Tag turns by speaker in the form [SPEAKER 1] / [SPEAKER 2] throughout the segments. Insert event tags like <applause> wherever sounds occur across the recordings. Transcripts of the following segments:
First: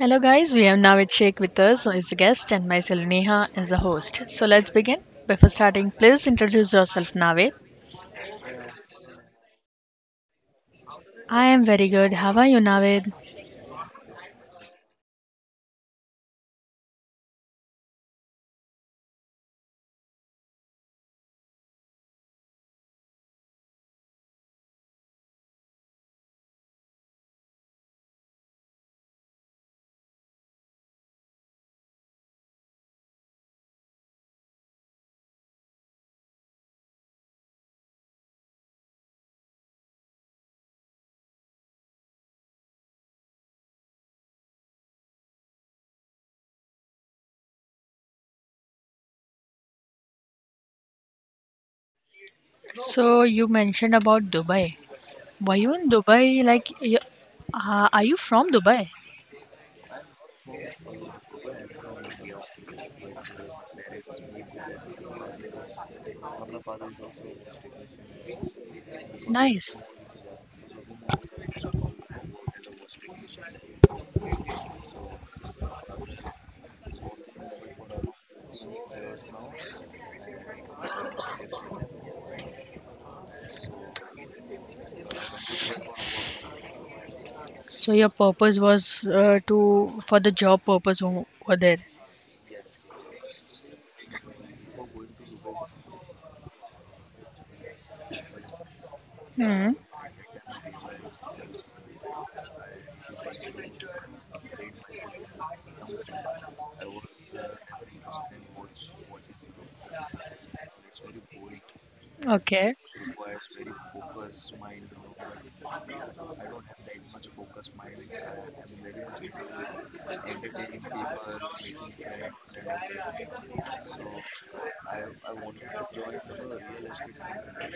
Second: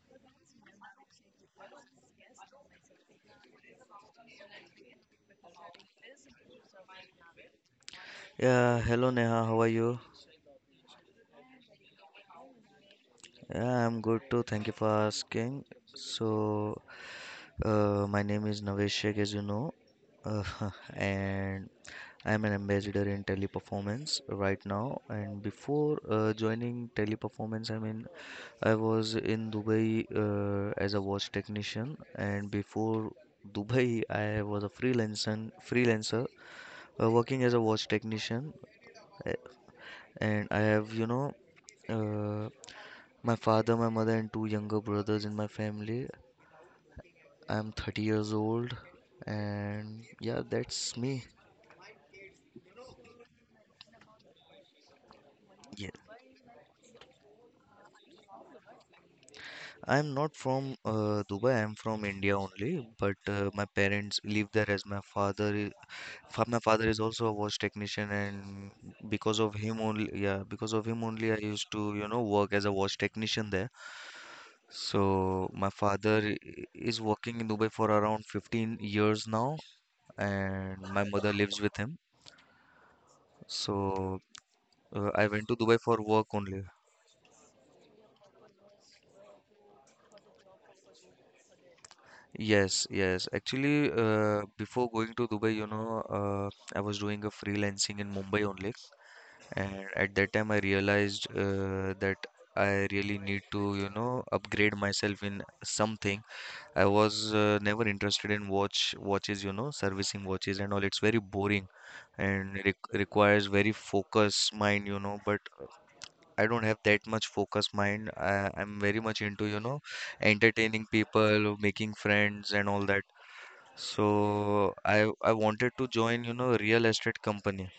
[SPEAKER 1] Hello, guys. We have Navid Sheikh with us as a guest and myself Neha as a host. So let's begin. Before starting, please introduce yourself, Navid.
[SPEAKER 2] Yeah, hello Neha, how are you?
[SPEAKER 1] I am very good. How are you, Navid?
[SPEAKER 2] Yeah, I'm good too. Thank you for asking. So, my name is Navesh Sheikh, as you know, uh, <laughs> and I'm an ambassador in teleperformance right now. And before joining teleperformance, I mean, I was in Dubai as a watch technician, and before Dubai, I was a freelancer working as a watch technician, uh, and I have, you know. Uh, My father, my mother, and two younger brothers in my family. I'm 30 years old, and yeah, that's me.
[SPEAKER 1] So you mentioned about Dubai. Were you in
[SPEAKER 2] Yeah,
[SPEAKER 1] Dubai? Like, are you from Dubai?
[SPEAKER 2] I'm not from Dubai. I'm from India only, but my parents live there as my My father is also a watch technician, and
[SPEAKER 1] Nice.
[SPEAKER 2] because of him only, I used to, you know, work as a watch technician there. So my is working in Dubai for around 15 years now, and my mother lives with him. So I went to Dubai for work only.
[SPEAKER 1] So your purpose was to for the job purpose over there.
[SPEAKER 2] Yes, yes. Actually, before going to Dubai, you know, I was doing a freelancing in Mumbai only.
[SPEAKER 1] Hmm.
[SPEAKER 2] And at that time, I realized that I really need to, you know, upgrade myself in something. I was never interested in watches, you know, servicing watches and all. It's very boring and
[SPEAKER 1] Okay.
[SPEAKER 2] re requires very focused mind, you know. But I don't have that much focus mind. I'm very much into, you know, entertaining people, making friends and all that. So I wanted to join, you know, real estate company.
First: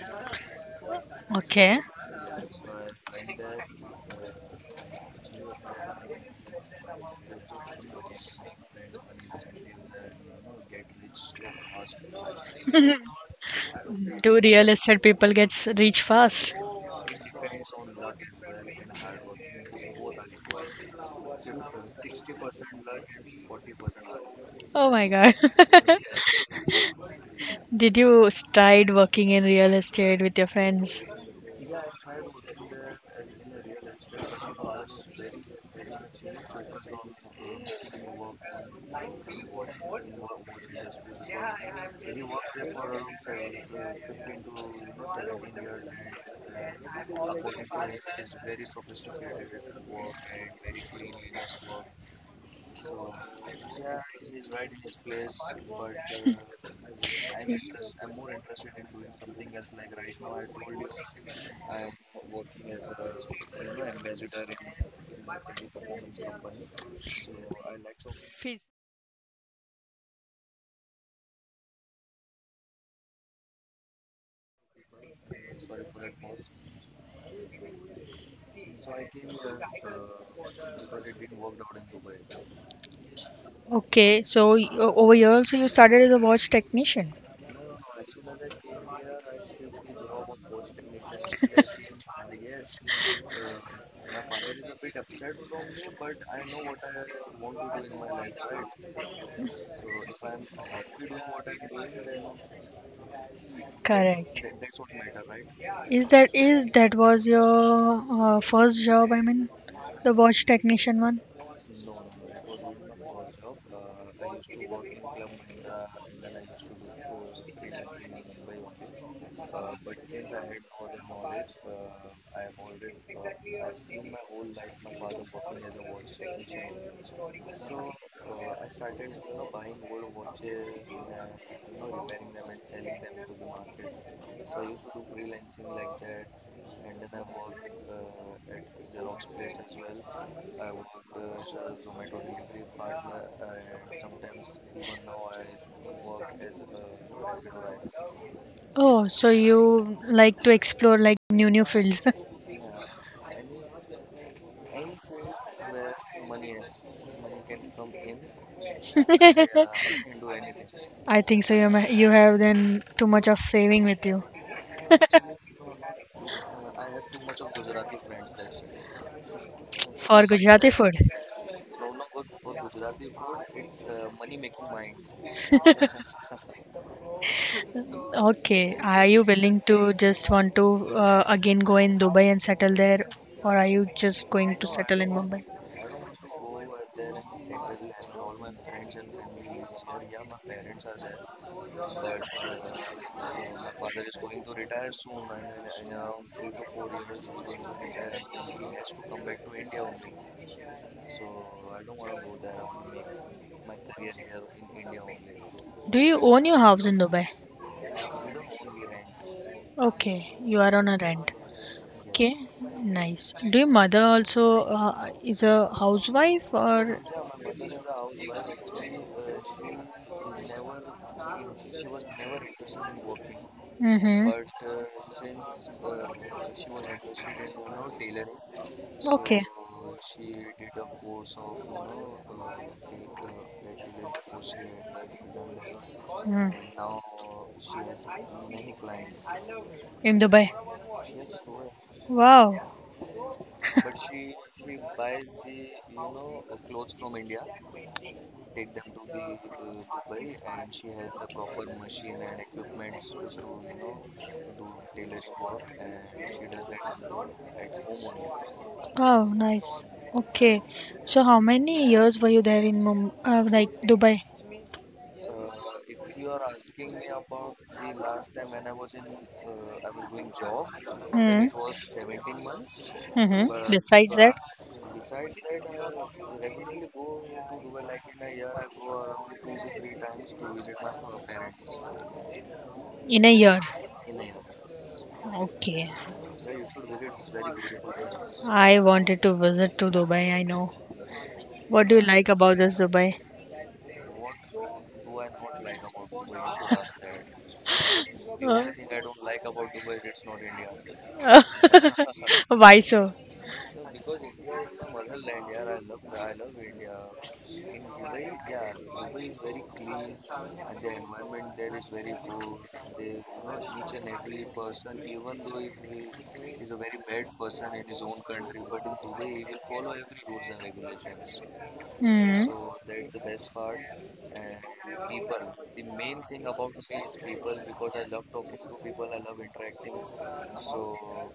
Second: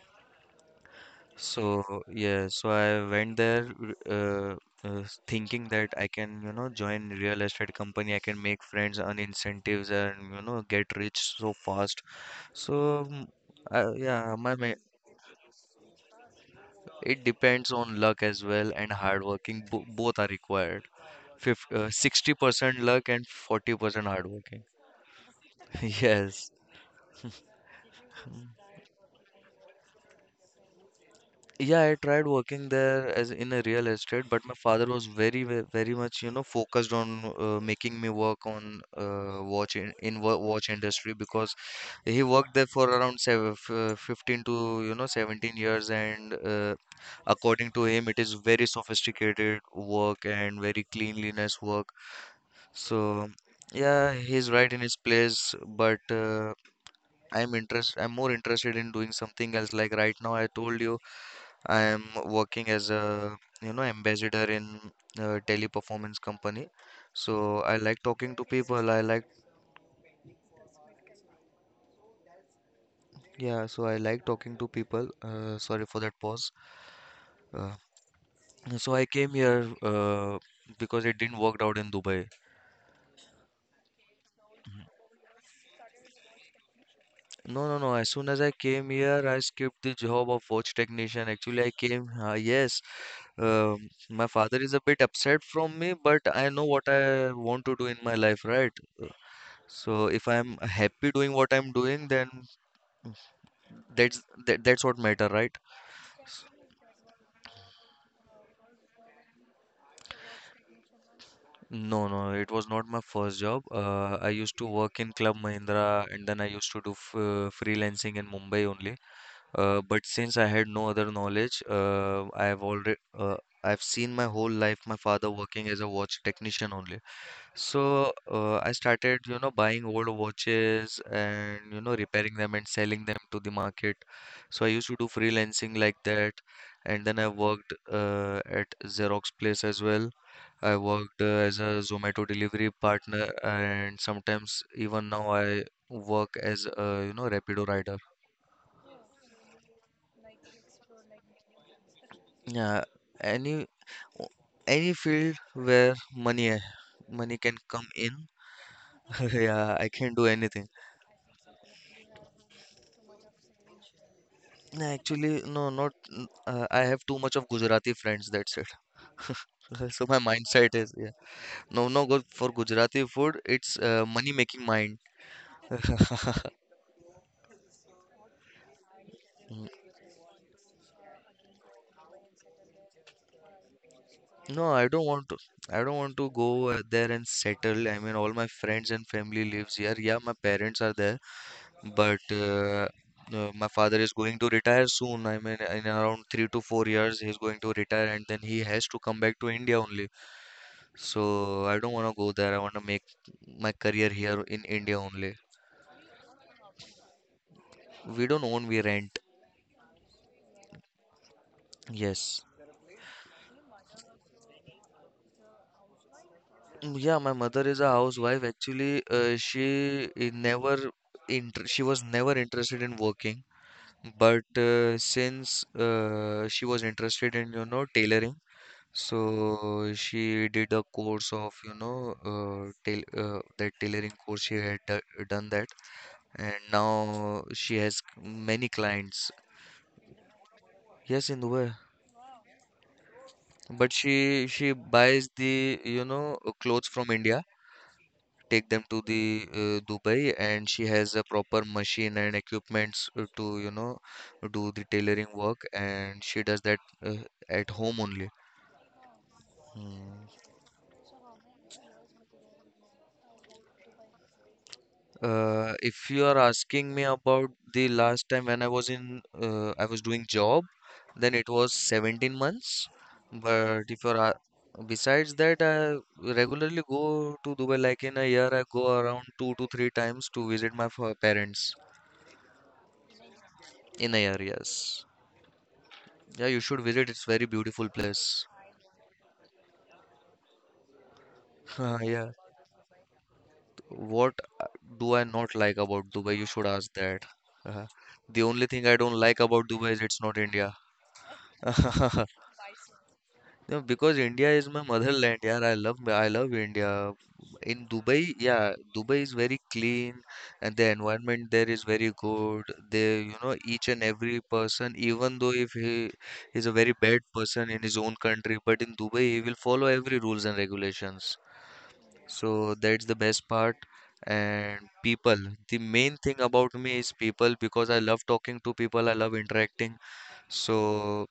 [SPEAKER 1] Okay.
[SPEAKER 2] So yeah, so I went there uh, thinking that I can, you know, join real estate company. I can make friends, earn incentives, and you know, get rich so fast. So mm, yeah,
[SPEAKER 1] Do
[SPEAKER 2] my,
[SPEAKER 1] real
[SPEAKER 2] my
[SPEAKER 1] estate people get rich fast?
[SPEAKER 2] it depends on luck as well and hard working. Bo Both are required. 60% luck and 40% hard working.
[SPEAKER 1] Oh my god.
[SPEAKER 2] <laughs>
[SPEAKER 1] <laughs>
[SPEAKER 2] Yes.
[SPEAKER 1] Did you
[SPEAKER 2] Mm.
[SPEAKER 1] tried working in real estate with your friends?
[SPEAKER 2] Yeah, I tried working there as in a real estate, but my father was very much, you know, focused on making me work on watch in wa- watch industry because he worked there for around 15 to, you know, 17 years, and according to him, it is very sophisticated work and very cleanliness work. So, yeah, he's right in his place, but I'm more interested in doing something else. Like right now, I told you I am working as a you know ambassador in a teleperformance company. So I like talking to
[SPEAKER 1] Phys-
[SPEAKER 2] people. I like yeah. So I like talking to people. Sorry for that pause. Uh, so I came here because it didn't work out in Dubai.
[SPEAKER 1] Okay, so over here also you started as a watch technician. Yes.
[SPEAKER 2] No, no, no. As soon as I came here, I skipped the job of watch technician. Actually, I came, yes, my father is a bit upset from me, but I know what I want to do in my life, right? Uh, So if I'm happy doing what I'm doing, then that's
[SPEAKER 1] Correct.
[SPEAKER 2] that's what matter, right?
[SPEAKER 1] Is that was your first job? I mean, the watch technician one.
[SPEAKER 2] No, no, it was not my first job. I used to work in Club Mahindra and then I used to do f freelancing in Mumbai only. But since I had no other knowledge, I have already I've seen my whole life my father working as a watch technician only. So I started, you know, buying old watches and you know repairing them and selling them to the market. So I used to do freelancing like that, and then I worked at Xerox place as well. I worked as a Zomato delivery partner, and sometimes even now I work as a you know Rapido rider.
[SPEAKER 1] Oh, so you like to explore like new fields.
[SPEAKER 2] Yeah, any o- any field where money can come in, <laughs>
[SPEAKER 1] <laughs>
[SPEAKER 2] yeah, I can do anything.
[SPEAKER 1] I think so. You have then too much of saving with you
[SPEAKER 2] No, actually, no, not. N- I have too much of Gujarati friends. That's it. <laughs> So my
[SPEAKER 1] for Gujarati
[SPEAKER 2] mindset is
[SPEAKER 1] food.
[SPEAKER 2] yeah. No, no, go for Gujarati food. It's money making mind.
[SPEAKER 1] Okay, are you willing
[SPEAKER 2] Mm.
[SPEAKER 1] to just want to again go in Dubai and settle there, or are you just going to
[SPEAKER 2] No, I
[SPEAKER 1] settle
[SPEAKER 2] don't
[SPEAKER 1] in
[SPEAKER 2] want to.
[SPEAKER 1] Mumbai?
[SPEAKER 2] I don't want to go there and settle. I mean, all my friends and family lives here. Yeah, my parents are there, but my father is going to retire soon. I mean, in around 3 to 4 years, he's going to retire, and then he has to come back to India only. So I don't want to go there. I want to make my career here in India only.
[SPEAKER 1] Do you own your house in Dubai?
[SPEAKER 2] We don't own, we rent.
[SPEAKER 1] Okay, you are on a rent. Okay,
[SPEAKER 2] Yes.
[SPEAKER 1] yes. Nice. Do your mother also is a housewife
[SPEAKER 2] Mm,
[SPEAKER 1] or?
[SPEAKER 2] yeah, my mother is a housewife. Actually, she was never interested in working.
[SPEAKER 1] Mm-hmm.
[SPEAKER 2] But since she was interested in, you know, tailoring,
[SPEAKER 1] Okay.
[SPEAKER 2] so she did a course of, you know, tail that tailoring course she done that, and
[SPEAKER 1] Mm.
[SPEAKER 2] now she has many clients.
[SPEAKER 1] In Dubai.
[SPEAKER 2] Yes, in Dubai.
[SPEAKER 1] Wow,
[SPEAKER 2] But she buys the, you know, clothes from India, take them to the Dubai, and she has a proper machine and equipments to, you know, do the tailoring work, and she does that at home only.
[SPEAKER 1] wow, nice.
[SPEAKER 2] Mm.
[SPEAKER 1] Okay, so how many years were you there in like Dubai?
[SPEAKER 2] If you are asking me about the last time when I was I was doing job, then
[SPEAKER 1] Mm.
[SPEAKER 2] it was 17 months.
[SPEAKER 1] Mm-hmm.
[SPEAKER 2] But if
[SPEAKER 1] Besides that,
[SPEAKER 2] besides that, I regularly go to Dubai. Like in a year, I go around 2 to 3 times to visit my parents
[SPEAKER 1] in a year.
[SPEAKER 2] in a year. Yes.
[SPEAKER 1] Okay.
[SPEAKER 2] Yeah, you should visit. It's very beautiful place.
[SPEAKER 1] I wanted to visit to Dubai, I know.
[SPEAKER 2] <laughs>
[SPEAKER 1] What do you like
[SPEAKER 2] Yeah.
[SPEAKER 1] about this Dubai?
[SPEAKER 2] What uh, do I not like about Dubai? You should ask that. Uh, the only
[SPEAKER 1] Uh,
[SPEAKER 2] thing I don't like about Dubai is it's not India. <laughs>
[SPEAKER 1] <laughs> Why so?
[SPEAKER 2] No, because India is my motherland, yeah. I love India. In Dubai, yeah, Dubai is very clean and the environment there is very good. They, you know, each and every person, even though if he is a very bad person in his own country, but in Dubai he will follow every rules and regulations.
[SPEAKER 1] Mm.
[SPEAKER 2] So that's the best part. And people, the main thing about me is people because I love talking to people, I love interacting. So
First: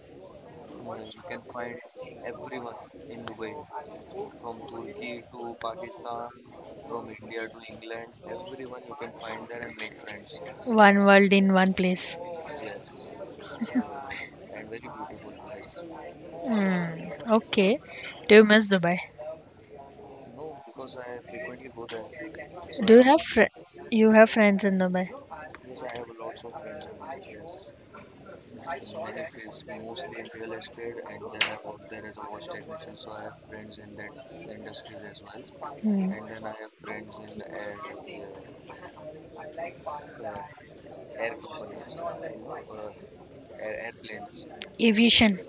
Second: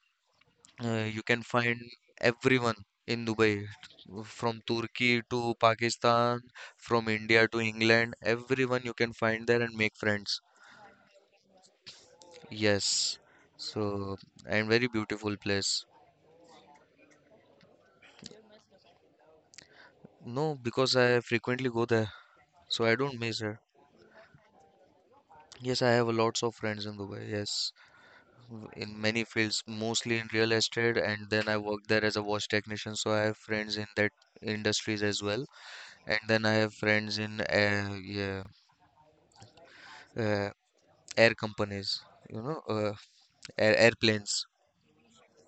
[SPEAKER 2] you can find everyone in Dubai, from Turkey to Pakistan, from India to England. Everyone you can find there and make friends.
[SPEAKER 1] One world in one place.
[SPEAKER 2] Yes. So, and very beautiful place.
[SPEAKER 1] Hmm. Okay. Do you miss Dubai?
[SPEAKER 2] No, because I frequently go there, so
[SPEAKER 1] Do
[SPEAKER 2] I
[SPEAKER 1] you
[SPEAKER 2] don't
[SPEAKER 1] have
[SPEAKER 2] miss
[SPEAKER 1] fr-
[SPEAKER 2] it.
[SPEAKER 1] you have friends in Dubai?
[SPEAKER 2] Yes, I have lots of friends in Dubai. Yes, in many fields, mostly in real estate, and then I work there as a wash technician, so I have friends in that industries as well. And
[SPEAKER 1] Hmm.
[SPEAKER 2] then I have friends in uh, air companies, you know, airplanes.
[SPEAKER 1] Aviation.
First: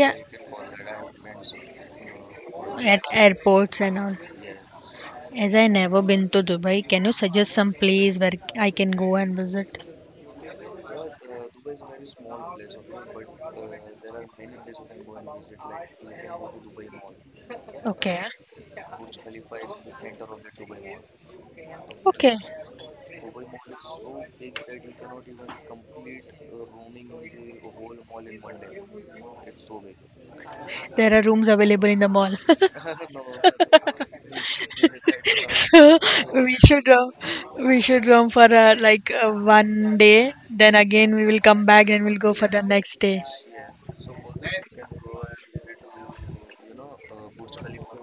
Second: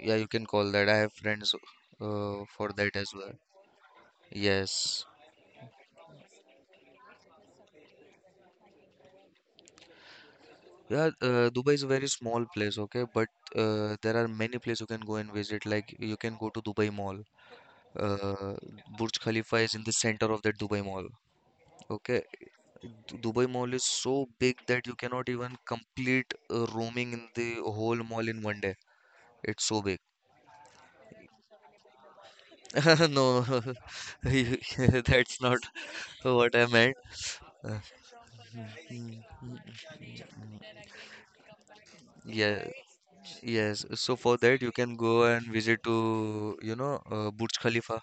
[SPEAKER 2] Yeah, you can call that. I have friends for that
[SPEAKER 1] At
[SPEAKER 2] as well.
[SPEAKER 1] airports and all.
[SPEAKER 2] Yes.
[SPEAKER 1] As I never been to Dubai, can you suggest some place where I can go and visit?
[SPEAKER 2] Yeah, Dubai is a very small place, okay, but there are many places you can go and visit. Like you can go to Dubai Mall.
[SPEAKER 1] Okay. Huh?
[SPEAKER 2] Uh, Burj Khalifa is in the center of that Dubai Mall. Okay,
[SPEAKER 1] Okay.
[SPEAKER 2] Dubai Mall is so big that you cannot even complete roaming in the whole mall in one day. It's so big.
[SPEAKER 1] There are rooms available in the mall. <laughs>
[SPEAKER 2] <laughs> No, <laughs> that's
[SPEAKER 1] <laughs>
[SPEAKER 2] not
[SPEAKER 1] So we
[SPEAKER 2] what I
[SPEAKER 1] should
[SPEAKER 2] meant.
[SPEAKER 1] uh, we
[SPEAKER 2] <laughs>
[SPEAKER 1] should roam for like
[SPEAKER 2] Mm, mm,
[SPEAKER 1] one day, then
[SPEAKER 2] mm.
[SPEAKER 1] again we will come back and we'll go for the
[SPEAKER 2] Yeah,
[SPEAKER 1] next day
[SPEAKER 2] yes. So for that, you can go and visit to, you know, Burj Khalifa.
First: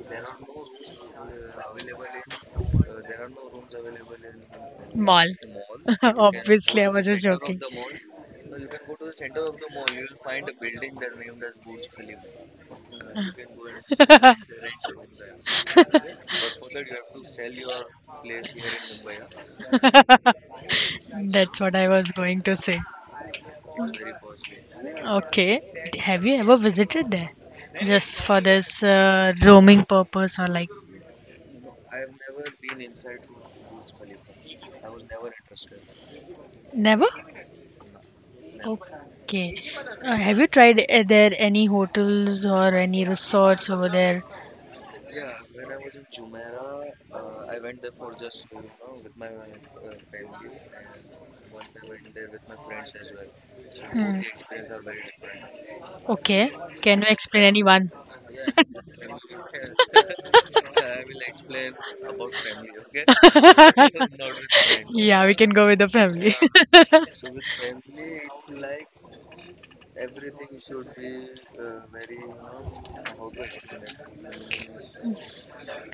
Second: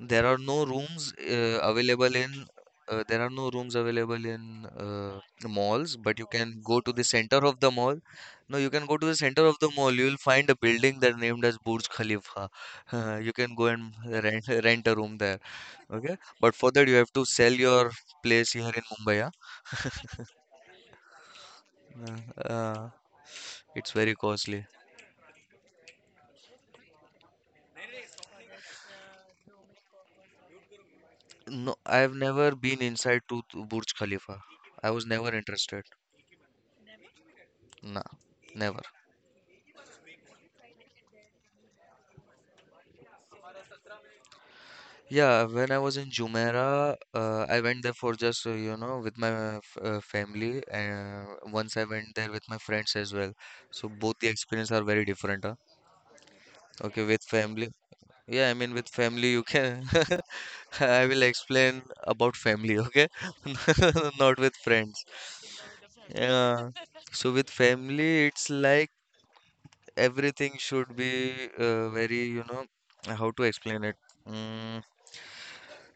[SPEAKER 2] There are no rooms uh, available in there are no rooms available in
[SPEAKER 1] mall.
[SPEAKER 2] the malls, but
[SPEAKER 1] <laughs>
[SPEAKER 2] you can go
[SPEAKER 1] Obviously, I
[SPEAKER 2] to the
[SPEAKER 1] was just
[SPEAKER 2] center of
[SPEAKER 1] joking.
[SPEAKER 2] the mall. No, you can go to the center of the mall. You will find a building that named as Burj Khalifa. <laughs> You can go and rent
[SPEAKER 1] <laughs>
[SPEAKER 2] rent a room there. Okay, but for that you have to sell your place here in Mumbai. Huh?
[SPEAKER 1] That's what I was going
[SPEAKER 2] Uh,
[SPEAKER 1] to say.
[SPEAKER 2] uh, it's very costly.
[SPEAKER 1] Okay, have you ever visited there just for this roaming purpose, or like,
[SPEAKER 2] No, I've never been inside to Burj Khalifa. I was never interested.
[SPEAKER 1] never?
[SPEAKER 2] Nah, never.
[SPEAKER 1] Okay. Have you tried there any hotels or any resorts over there?
[SPEAKER 2] Yeah, when I was in Jumeirah, I went there for just, you know, with my f family. And once I went there with my friends as well. So both the experience are very different, huh?
[SPEAKER 1] Okay.
[SPEAKER 2] Okay,
[SPEAKER 1] Can you
[SPEAKER 2] with
[SPEAKER 1] explain
[SPEAKER 2] family.
[SPEAKER 1] anyone?
[SPEAKER 2] Yeah, I mean, with
[SPEAKER 1] <laughs>
[SPEAKER 2] family, you can. <laughs> I will explain about family, okay? <laughs> Not with
[SPEAKER 1] <laughs>
[SPEAKER 2] friends.
[SPEAKER 1] Yeah, we can go with the family.
[SPEAKER 2] Yeah. So with family, it's like everything should be very, you know, how to explain it? Mm,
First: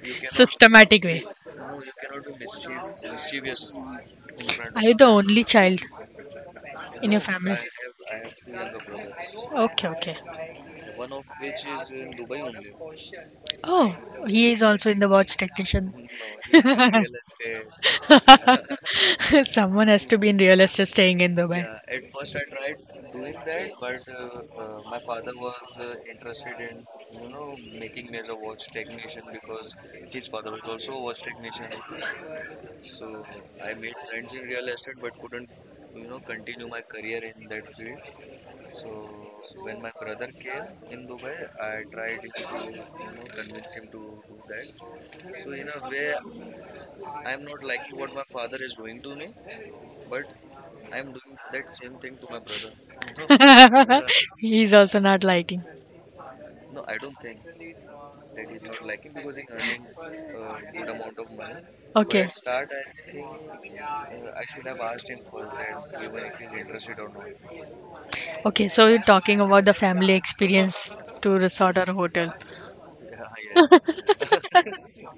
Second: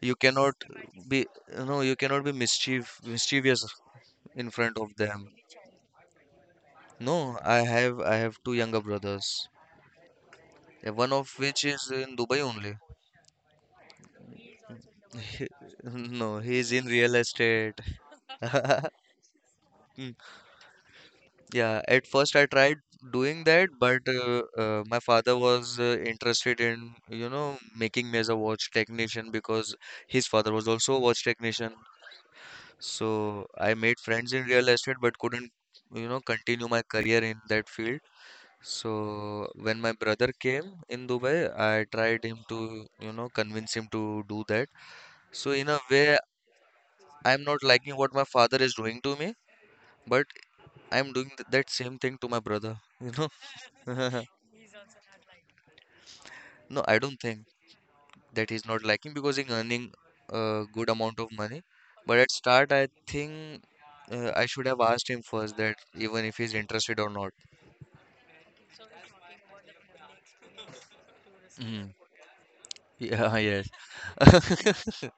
[SPEAKER 2] you cannot
[SPEAKER 1] Systematic way.
[SPEAKER 2] be, no, you cannot be mischievous in front
[SPEAKER 1] Are you
[SPEAKER 2] of
[SPEAKER 1] the
[SPEAKER 2] them.
[SPEAKER 1] only child in your
[SPEAKER 2] No,
[SPEAKER 1] family?
[SPEAKER 2] I have two younger brothers.
[SPEAKER 1] Okay, okay.
[SPEAKER 2] One of which is in Dubai only.
[SPEAKER 1] Oh, he is also in the watch
[SPEAKER 2] He- <laughs>
[SPEAKER 1] technician.
[SPEAKER 2] No, he's in real estate.
[SPEAKER 1] <laughs>
[SPEAKER 2] <laughs>
[SPEAKER 1] Estate. Someone has
[SPEAKER 2] Mm,
[SPEAKER 1] to be in real estate staying in
[SPEAKER 2] yeah,
[SPEAKER 1] Dubai.
[SPEAKER 2] at first I tried doing that, but my father was interested in, you know, making me as a watch technician because his father was also a watch technician. So I made friends in real estate, but couldn't, you know, continue my career in that field. So when my brother came in Dubai, I tried him to, you know, convince him to do that. So in a way, I'm not liking what my father is doing to me, but I'm doing th that same thing to my brother, you
[SPEAKER 1] Know, <laughs> yeah.
[SPEAKER 2] know. <laughs>
[SPEAKER 1] He's also not liking.
[SPEAKER 2] No, I don't think that he's not liking because he's earning a good amount of money. But at start, I think I should have asked him first that even if he's interested or not.
[SPEAKER 1] Okay, so you're talking about the family experience to resort
[SPEAKER 2] Mm.
[SPEAKER 1] or hotel.
[SPEAKER 2] Yeah, yes. <laughs>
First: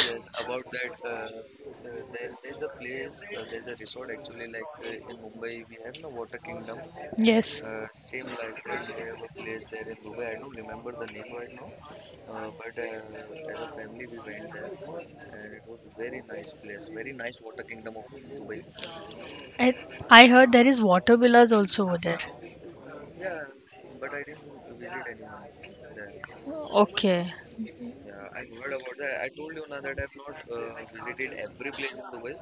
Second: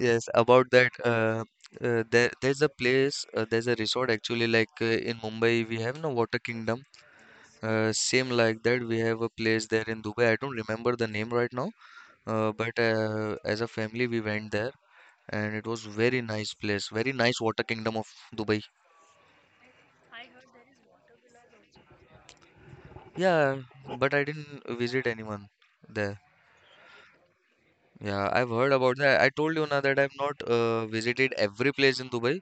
[SPEAKER 2] Yes, about that. There's a place, there's a resort actually. Like in Mumbai, we have no Water Kingdom.
[SPEAKER 1] Yes.
[SPEAKER 2] Same like that, we have a place there in Dubai. I don't remember the name right now, but as a family, we went there, and it was very nice place, very nice Water Kingdom of Dubai.
[SPEAKER 1] I, I heard there is water villas also over there.
[SPEAKER 2] Yeah, but I didn't visit anyone there.
[SPEAKER 1] Okay.
[SPEAKER 2] Yeah, I've heard about that. I told you now that I've not visited every place in Dubai.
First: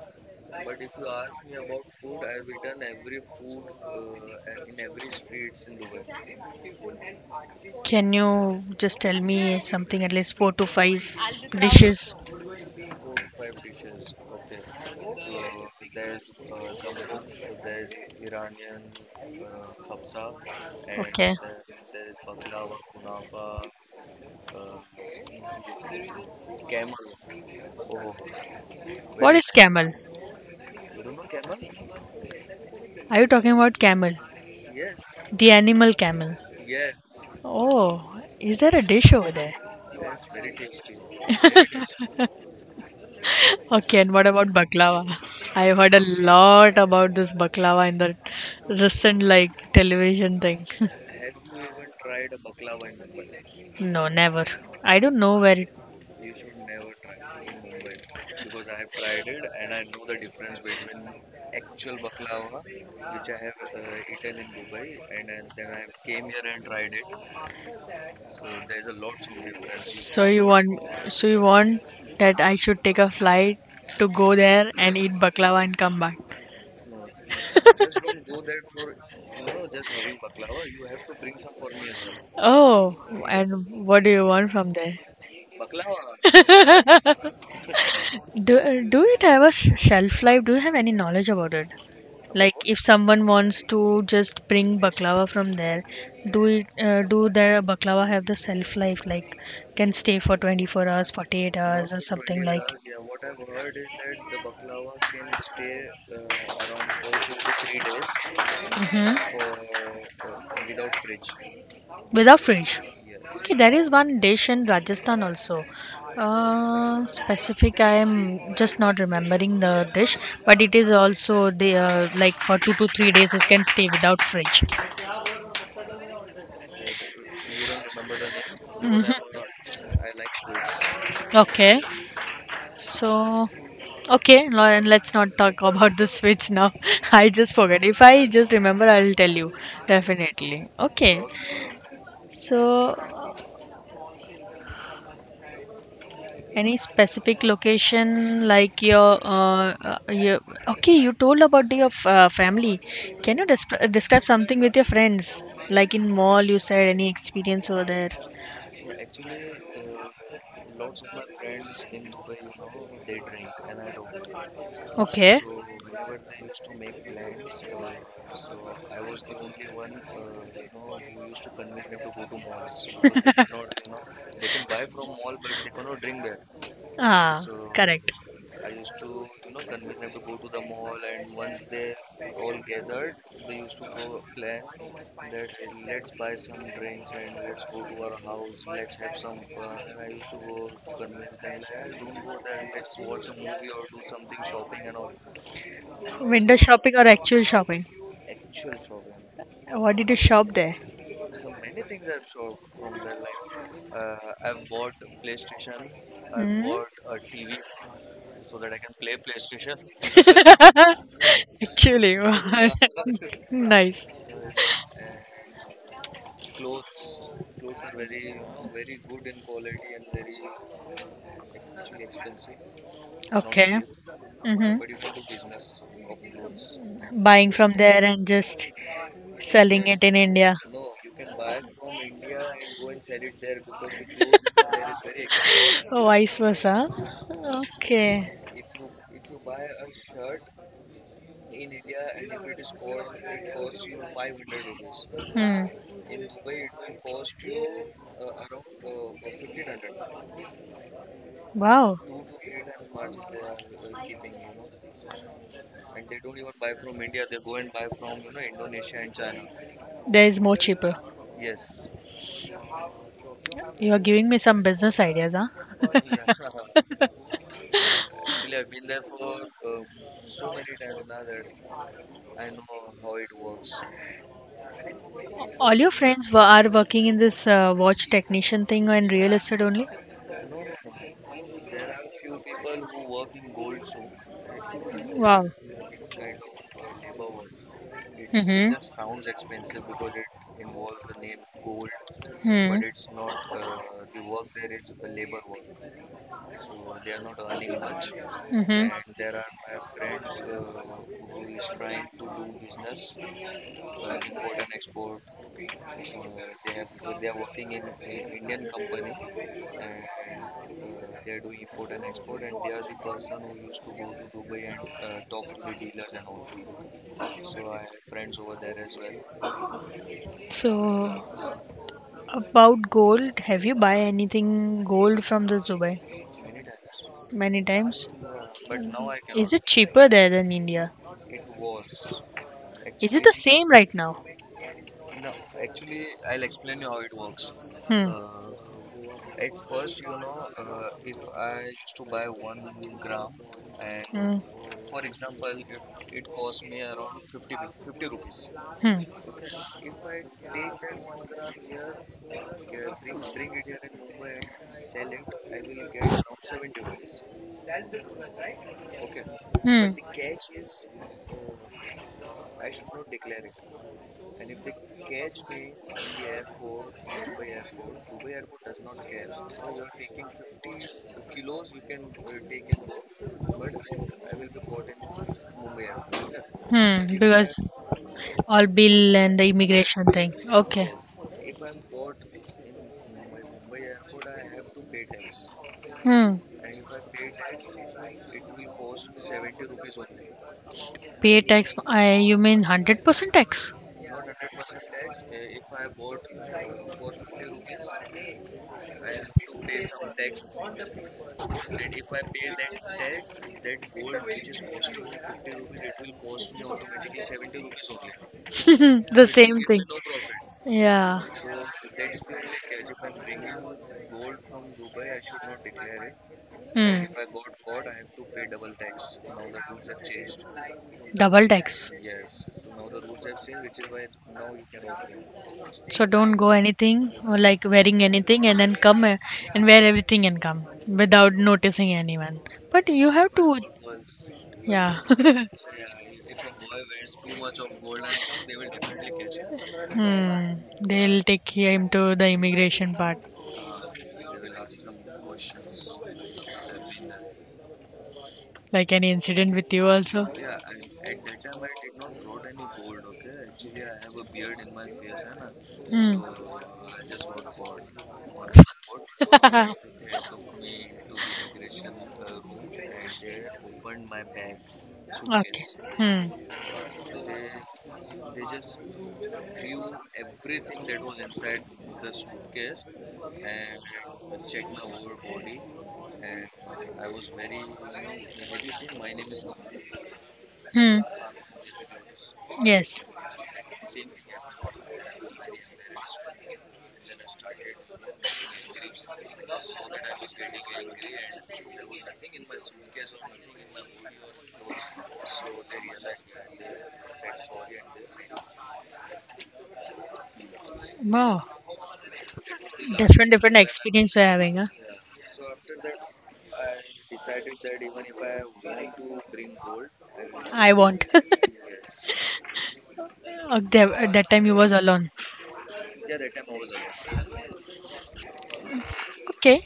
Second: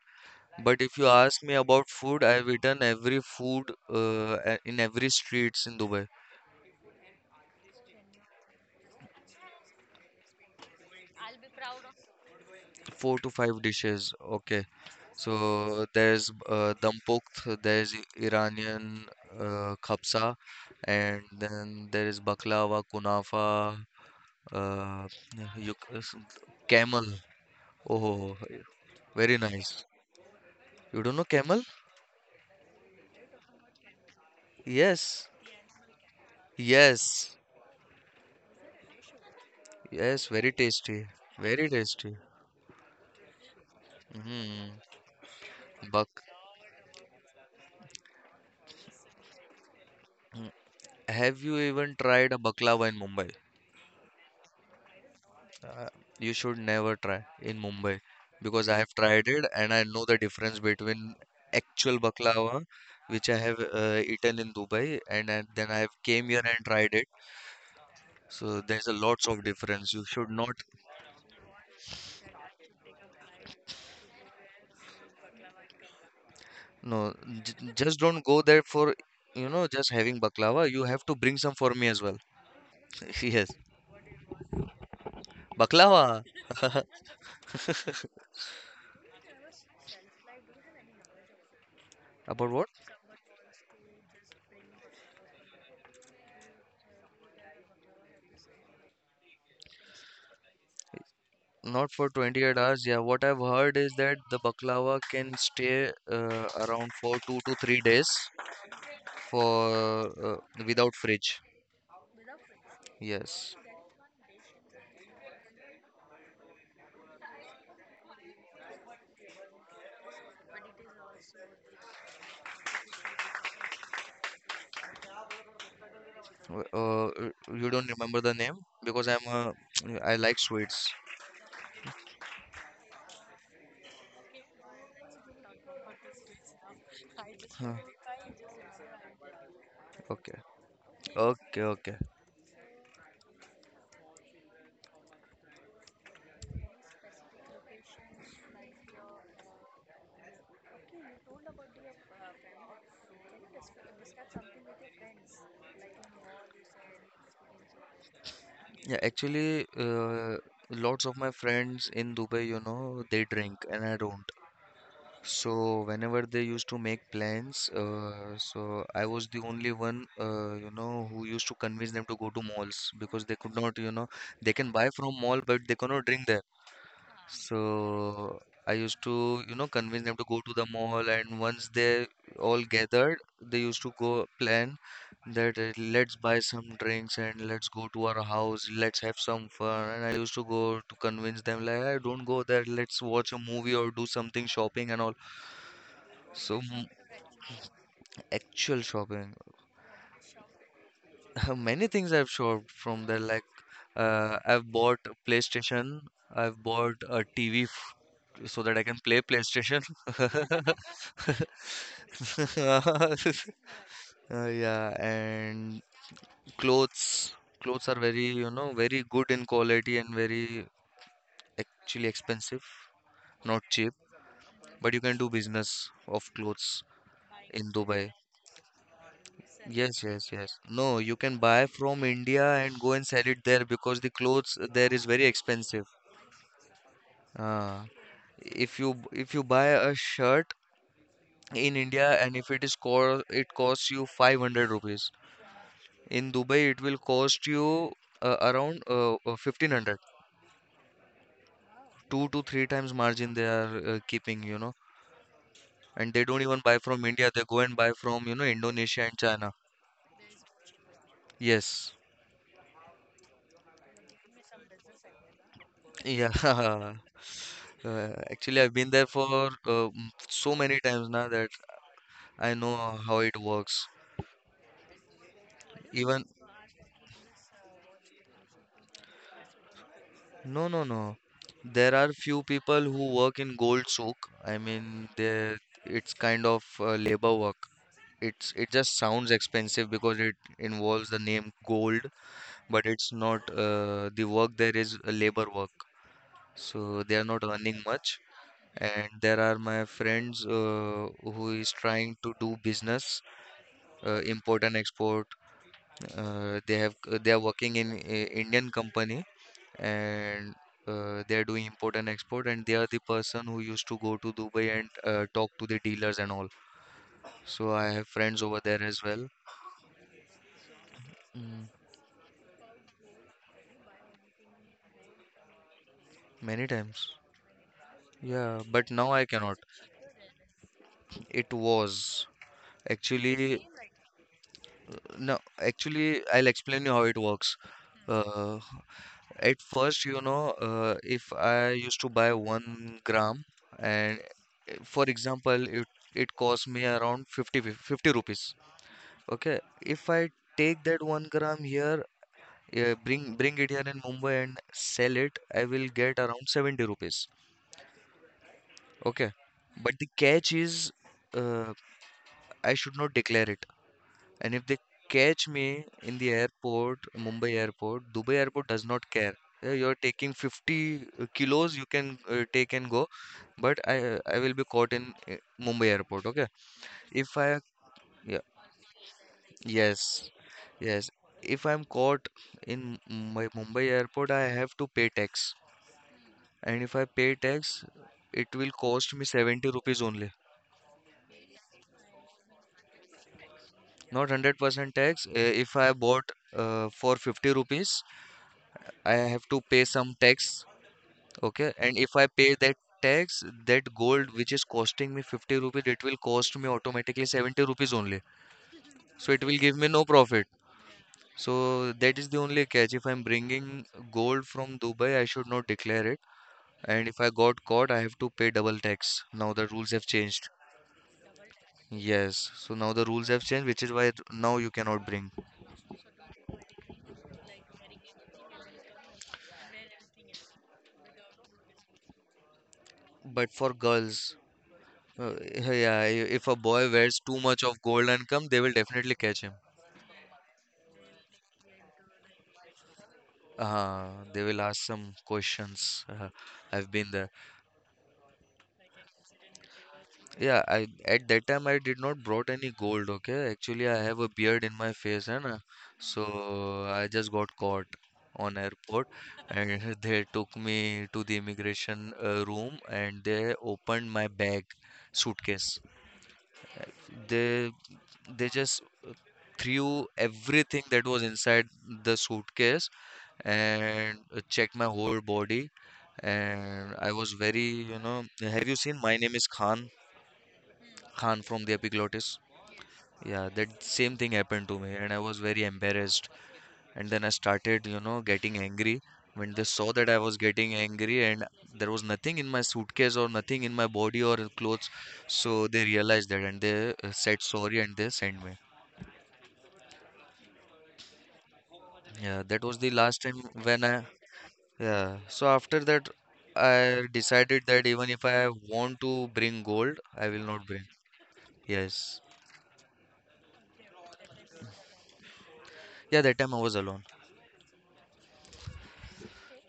[SPEAKER 2] But if you ask me about food, I've eaten every food in every streets in Dubai.
[SPEAKER 1] Can you just tell me something at least four to five dishes?
[SPEAKER 2] Four to five dishes. Okay. So there's dum pokht, there's Iranian khabsa, and
[SPEAKER 1] Okay.
[SPEAKER 2] then there is baklava, kunafa, uh, you, camel. Oh,
[SPEAKER 1] What
[SPEAKER 2] very
[SPEAKER 1] very
[SPEAKER 2] nice.
[SPEAKER 1] camel?
[SPEAKER 2] You don't know camel?
[SPEAKER 1] Are you talking about camel?
[SPEAKER 2] Yes,
[SPEAKER 1] The animal camel.
[SPEAKER 2] yes,
[SPEAKER 1] Oh, is there a dish over there? <laughs>
[SPEAKER 2] yes. Very tasty. Very tasty.
[SPEAKER 1] Okay, and what about
[SPEAKER 2] Mm.
[SPEAKER 1] baklava? I have heard a
[SPEAKER 2] Bak.
[SPEAKER 1] lot about this baklava in the recent like television thing. <laughs>
[SPEAKER 2] Have you even tried a baklava in Mumbai?
[SPEAKER 1] No, never. I don't know where it.
[SPEAKER 2] Uh, you should never try in Mumbai because I have tried it and I know the difference between actual baklava, which I have eaten in Dubai, and then I have came here and tried it. So there's a lots of difference. You
[SPEAKER 1] So
[SPEAKER 2] should
[SPEAKER 1] you
[SPEAKER 2] not
[SPEAKER 1] want, so you want that I should take a flight to go there and eat baklava and come back.
[SPEAKER 2] no j just don't go there for, you know, just having baklava. You have to bring some for me as well.
[SPEAKER 1] Oh,
[SPEAKER 2] <laughs> Yes,
[SPEAKER 1] and what do you want from there?
[SPEAKER 2] baklava.
[SPEAKER 1] Do it have a shelf life? Do you have any knowledge about it?
[SPEAKER 2] About
[SPEAKER 1] Like
[SPEAKER 2] what?
[SPEAKER 1] if someone wants to just bring baklava from there, do it do their baklava have the shelf life? Like, can stay for 24 hours, 48
[SPEAKER 2] Not
[SPEAKER 1] hours, or
[SPEAKER 2] for
[SPEAKER 1] something
[SPEAKER 2] 28
[SPEAKER 1] like.
[SPEAKER 2] hours. Yeah, what I've heard is that the baklava can stay around for 2 to 3 days
[SPEAKER 1] Mhm.
[SPEAKER 2] for without fridge.
[SPEAKER 1] Without fridge. Okay,
[SPEAKER 2] Yes.
[SPEAKER 1] there is one dish in Rajasthan also. Specific, I am just not remembering the dish, but it is also the like for 2 to 3 days it can stay without fridge.
[SPEAKER 2] You don't remember the name because I'm <tsk> I like sweets.
[SPEAKER 1] Okay, so okay, no, and let's not talk <laughs> about the switch now. <laughs> I just
[SPEAKER 2] Huh,
[SPEAKER 1] forgot. If I just remember, I'll tell you
[SPEAKER 2] okay.
[SPEAKER 1] definitely. Okay,
[SPEAKER 2] Okay, okay.
[SPEAKER 1] so any specific location like your okay, you told about your family. Can you describe something with your friends? Like in mall, you said any experience over there?
[SPEAKER 2] Yeah, actually, lots of my friends in Dubai, you know, they drink and I don't.
[SPEAKER 1] Okay.
[SPEAKER 2] So whenever they used to make plans, so I was the only one, you know, who used to convince them to go to malls because they could not, you know, they can buy from mall but they cannot drink there.
[SPEAKER 1] Ah, correct.
[SPEAKER 2] So I used to, you know, convince them to go to the mall, and once they all gathered, they used to go plan that let's buy some drinks and let's go to our house, let's have some fun. And I used to go to convince them like, I don't go there, let's watch a movie or do something shopping and all. So
[SPEAKER 1] Window so
[SPEAKER 2] m-
[SPEAKER 1] shopping or actual shopping?
[SPEAKER 2] Actual shopping.
[SPEAKER 1] What did you shop there?
[SPEAKER 2] <laughs> Many things I've shopped from there. Like I've bought a PlayStation, I've bought a TV so that I can play PlayStation. <laughs>
[SPEAKER 1] Actually, <laughs> wow. Nice.
[SPEAKER 2] Yeah, and clothes. Clothes are very, you know, very good in quality and very actually expensive, not
[SPEAKER 1] Okay.
[SPEAKER 2] cheap. But you can do business of clothes
[SPEAKER 1] Mm-hmm. Buying
[SPEAKER 2] in
[SPEAKER 1] from there
[SPEAKER 2] Dubai.
[SPEAKER 1] and just selling
[SPEAKER 2] Yes,
[SPEAKER 1] it in
[SPEAKER 2] yes, yes.
[SPEAKER 1] India.
[SPEAKER 2] No, you can buy from India and go and sell it there because the clothes there is very expensive.
[SPEAKER 1] Oh, vice versa.
[SPEAKER 2] Uh,
[SPEAKER 1] Okay.
[SPEAKER 2] if you if you buy a shirt in India and if it is co it costs you 500 rupees.
[SPEAKER 1] Hmm.
[SPEAKER 2] In Dubai, it will cost you around 1500.
[SPEAKER 1] Wow.
[SPEAKER 2] Two to three times margin they are keeping, you know. And they don't even buy from India. They go and buy from, you know, Indonesia and China.
[SPEAKER 1] There is more cheaper.
[SPEAKER 2] Yes.
[SPEAKER 1] You are giving me some business ideas, huh?
[SPEAKER 2] Yeah. <laughs> Actually, I've been there for so many times now that I know how it works.
[SPEAKER 1] All your
[SPEAKER 2] Even,
[SPEAKER 1] friends were, are working in this watch technician thing and real estate only?
[SPEAKER 2] no, no, no. There are few people who work in gold soak. I mean,
[SPEAKER 1] Wow.
[SPEAKER 2] they it's kind of labor work. It
[SPEAKER 1] Mm-hmm.
[SPEAKER 2] just sounds expensive because it involves the name gold,
[SPEAKER 1] Hmm.
[SPEAKER 2] but it's not.
[SPEAKER 1] Hmm.
[SPEAKER 2] The work there is a labor work, so they are not earning much.
[SPEAKER 1] Mm-hmm.
[SPEAKER 2] And there are my friends who is trying to do business, import and export. They have they are working in a Indian company and they are doing import and export and they are the person who used to go to Dubai and talk to the dealers and all. So I have friends over there as well.
[SPEAKER 1] So
[SPEAKER 2] Mm,
[SPEAKER 1] about gold, have you buy anything gold from the Dubai
[SPEAKER 2] many times.
[SPEAKER 1] many times?
[SPEAKER 2] Yeah, but now
[SPEAKER 1] Cannot
[SPEAKER 2] I cannot.
[SPEAKER 1] it cheaper there than India?
[SPEAKER 2] It was actually
[SPEAKER 1] Same right now?
[SPEAKER 2] no, actually I'll explain you how it works.
[SPEAKER 1] Hmm.
[SPEAKER 2] Uh, At first, you know, if I used to buy 1 gram, and for example, it cost me around 50, 50 rupees.
[SPEAKER 1] Hmm.
[SPEAKER 2] Okay, if I take that 1 gram here, bring it here in Mumbai and sell it, I will get around 70 rupees. Okay,
[SPEAKER 1] But hmm.
[SPEAKER 2] but the catch is, uh, I should not declare it. And if they catch me in the airport, Mumbai airport, Dubai airport does not care. You're taking 50 kilos, you can take and go, but I will be caught in uh, Mumbai airport. Okay,
[SPEAKER 1] Hmm,
[SPEAKER 2] if I
[SPEAKER 1] because
[SPEAKER 2] yeah,
[SPEAKER 1] all bill and the immigration
[SPEAKER 2] yes,
[SPEAKER 1] thing. Okay.
[SPEAKER 2] yes, if I'm caught in my Mumbai airport, I have to pay tax,
[SPEAKER 1] Hmm.
[SPEAKER 2] and if I pay tax, it will cost me 70 rupees only,
[SPEAKER 1] Pay tax. I you mean 100% tax?
[SPEAKER 2] not 100% tax. If I bought for 50 rupees, I have to pay some tax. Okay, and if I pay that tax, that gold which is costing me 50 rupees, it will cost me automatically 70 rupees only.
[SPEAKER 1] <laughs> The
[SPEAKER 2] So it will
[SPEAKER 1] same
[SPEAKER 2] give
[SPEAKER 1] thing.
[SPEAKER 2] me no profit.
[SPEAKER 1] Yeah.
[SPEAKER 2] So that is the only catch. If I'm bringing gold from Dubai, I should not declare it. And
[SPEAKER 1] Hmm.
[SPEAKER 2] if I got caught, I have to pay double tax. Now the rules have changed.
[SPEAKER 1] Double tax.
[SPEAKER 2] Yes, so now the rules have changed, which is why now you cannot bring.
[SPEAKER 1] So don't go anything or like wearing anything and then come and wear everything and come without noticing anyone. But you have
[SPEAKER 2] But
[SPEAKER 1] to.
[SPEAKER 2] for girls,
[SPEAKER 1] Yeah. <laughs>
[SPEAKER 2] yeah, if a boy wears too much of gold and come, they will definitely catch him.
[SPEAKER 1] Hmm. They'll take him to the immigration part.
[SPEAKER 2] Uh, they will ask some questions. I've been there.
[SPEAKER 1] Like any incident with you also.
[SPEAKER 2] Yeah, I at that time I did not brought any gold. Okay, actually I have a beard in my face, and
[SPEAKER 1] Hmm.
[SPEAKER 2] so I just got caught on airport, and <laughs>
[SPEAKER 1] <laughs>
[SPEAKER 2] they took me to the immigration room, and they opened my bag,
[SPEAKER 1] Okay.
[SPEAKER 2] suitcase.
[SPEAKER 1] Hmm.
[SPEAKER 2] They they just uh, threw everything that was inside the suitcase and checked my whole body and I was very, you know, have you seen My Name is Khan?
[SPEAKER 1] Hmm.
[SPEAKER 2] Khan from the Epiglottis.
[SPEAKER 1] Yes.
[SPEAKER 2] Yeah, that same thing happened to me and I was very embarrassed. And then I started, you know, getting angry when they saw that I was getting angry and there was nothing in my suitcase or nothing in my body or clothes. So they realized that and they said sorry and they sent me.
[SPEAKER 1] Wow.
[SPEAKER 2] Yeah, that was the last
[SPEAKER 1] Different
[SPEAKER 2] time
[SPEAKER 1] different
[SPEAKER 2] when I.
[SPEAKER 1] experience we're having, huh?
[SPEAKER 2] Yeah, so after that, I decided that even if I want to bring gold, I will not
[SPEAKER 1] I
[SPEAKER 2] bring.
[SPEAKER 1] won't. <laughs> Okay,
[SPEAKER 2] Yes.
[SPEAKER 1] at that time you was alone.
[SPEAKER 2] Yeah, that time I was alone.
[SPEAKER 1] Okay.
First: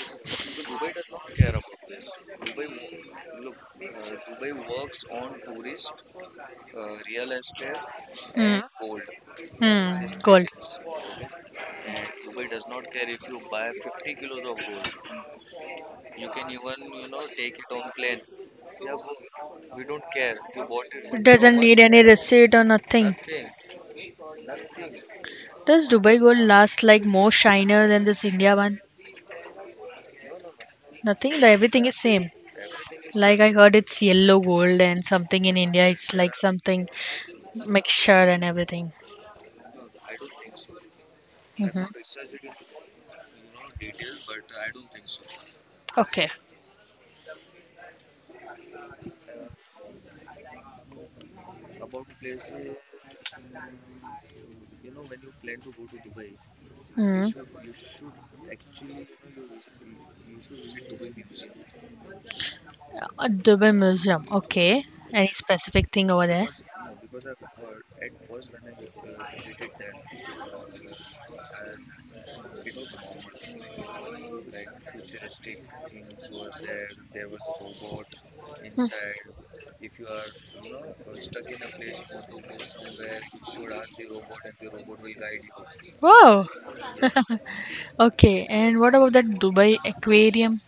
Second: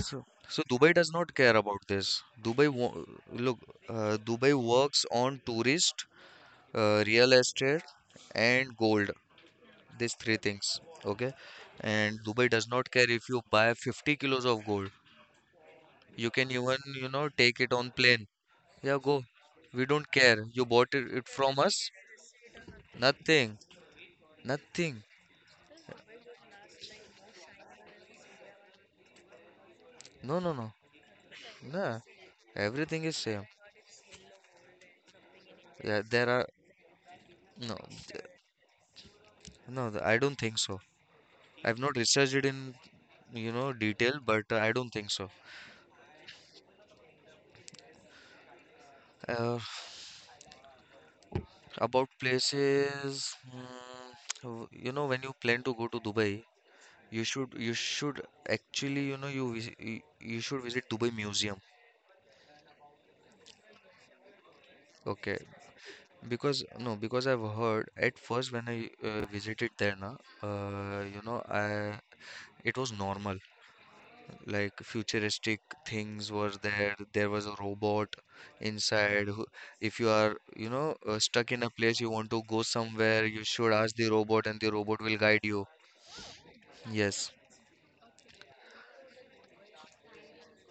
[SPEAKER 2] So, so Dubai does not care about this. Dubai, look, Dubai works on tourist, real estate,
[SPEAKER 1] Hmm.
[SPEAKER 2] and gold.
[SPEAKER 1] Hmm.
[SPEAKER 2] These three
[SPEAKER 1] Cold.
[SPEAKER 2] things. Okay. And Dubai does not care if you buy 50 kilos of gold. You can even, you know, take it on plane. Yeah, go. We don't care. You bought it,
[SPEAKER 1] It
[SPEAKER 2] it
[SPEAKER 1] doesn't
[SPEAKER 2] from
[SPEAKER 1] need
[SPEAKER 2] us.
[SPEAKER 1] any receipt or nothing.
[SPEAKER 2] Nothing. Nothing.
[SPEAKER 1] Does Dubai gold last like more shiner than this India one?
[SPEAKER 2] No, no, no.
[SPEAKER 1] Nothing. The everything is
[SPEAKER 2] Nah,
[SPEAKER 1] same.
[SPEAKER 2] everything is
[SPEAKER 1] Like
[SPEAKER 2] same.
[SPEAKER 1] I heard it's yellow gold and something in India
[SPEAKER 2] Yeah,
[SPEAKER 1] it's
[SPEAKER 2] there
[SPEAKER 1] like
[SPEAKER 2] are
[SPEAKER 1] something
[SPEAKER 2] no,
[SPEAKER 1] mixture and everything.
[SPEAKER 2] no. I don't think so.
[SPEAKER 1] Hmm.
[SPEAKER 2] I've not researched it in, you know, detail, but I don't think so.
[SPEAKER 1] Okay.
[SPEAKER 2] Uh, about places, mm, you know, when you plan to go to Dubai, you should you
[SPEAKER 1] Mm.
[SPEAKER 2] should actually, you know, you visit, you should visit Dubai Museum.
[SPEAKER 1] Dubai Museum. Okay. Any
[SPEAKER 2] Okay,
[SPEAKER 1] specific thing over there?
[SPEAKER 2] because no, because I've heard at first when I visited there, na, you know, I it was normal. Like futuristic things were there. There was a robot inside who, if you are, you know, stuck in a place, you want to go somewhere, you should ask the robot and the robot will guide you.
[SPEAKER 1] Wow.
[SPEAKER 2] Yes,
[SPEAKER 1] Okay. And what about that Dubai aquarium?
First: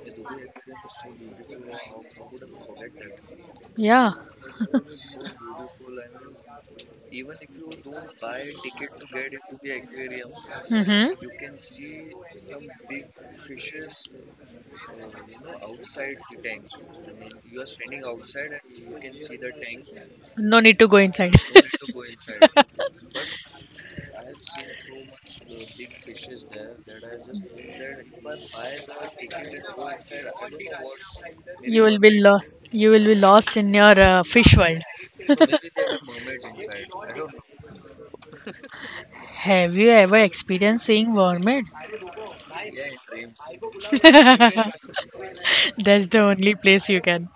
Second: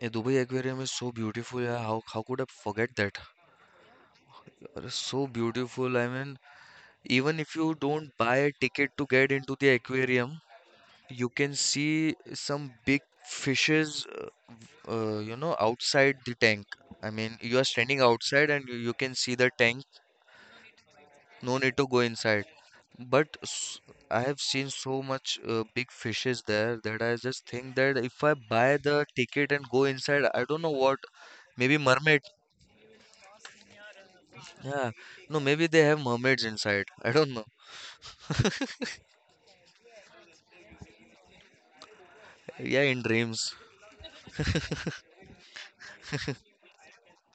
[SPEAKER 2] a Dubai aquarium is so beautiful. Yeah, how could I forget that.
[SPEAKER 1] Yeah.
[SPEAKER 2] It is so beautiful. I mean, even if you don't buy a ticket to get into the aquarium,
[SPEAKER 1] Mm-hmm.
[SPEAKER 2] you can see some big fishes you know, outside the tank. I mean, you are standing outside and you can see the tank.
[SPEAKER 1] No need to go inside.
[SPEAKER 2] No
[SPEAKER 1] <laughs>
[SPEAKER 2] need to go inside. But s- I have seen so much big fishes there that I just think that if I buy the ticket and go inside, I don't know what. Maybe
[SPEAKER 1] You will be
[SPEAKER 2] mermaid.
[SPEAKER 1] lo- you will be lost in your fish world.
[SPEAKER 2] Yeah. No, maybe they have mermaids inside. <laughs> I don't know.
[SPEAKER 1] Have you ever experienced seeing mermaid?
[SPEAKER 2] Yeah, in dreams.
[SPEAKER 1] <laughs> That's the only place you can.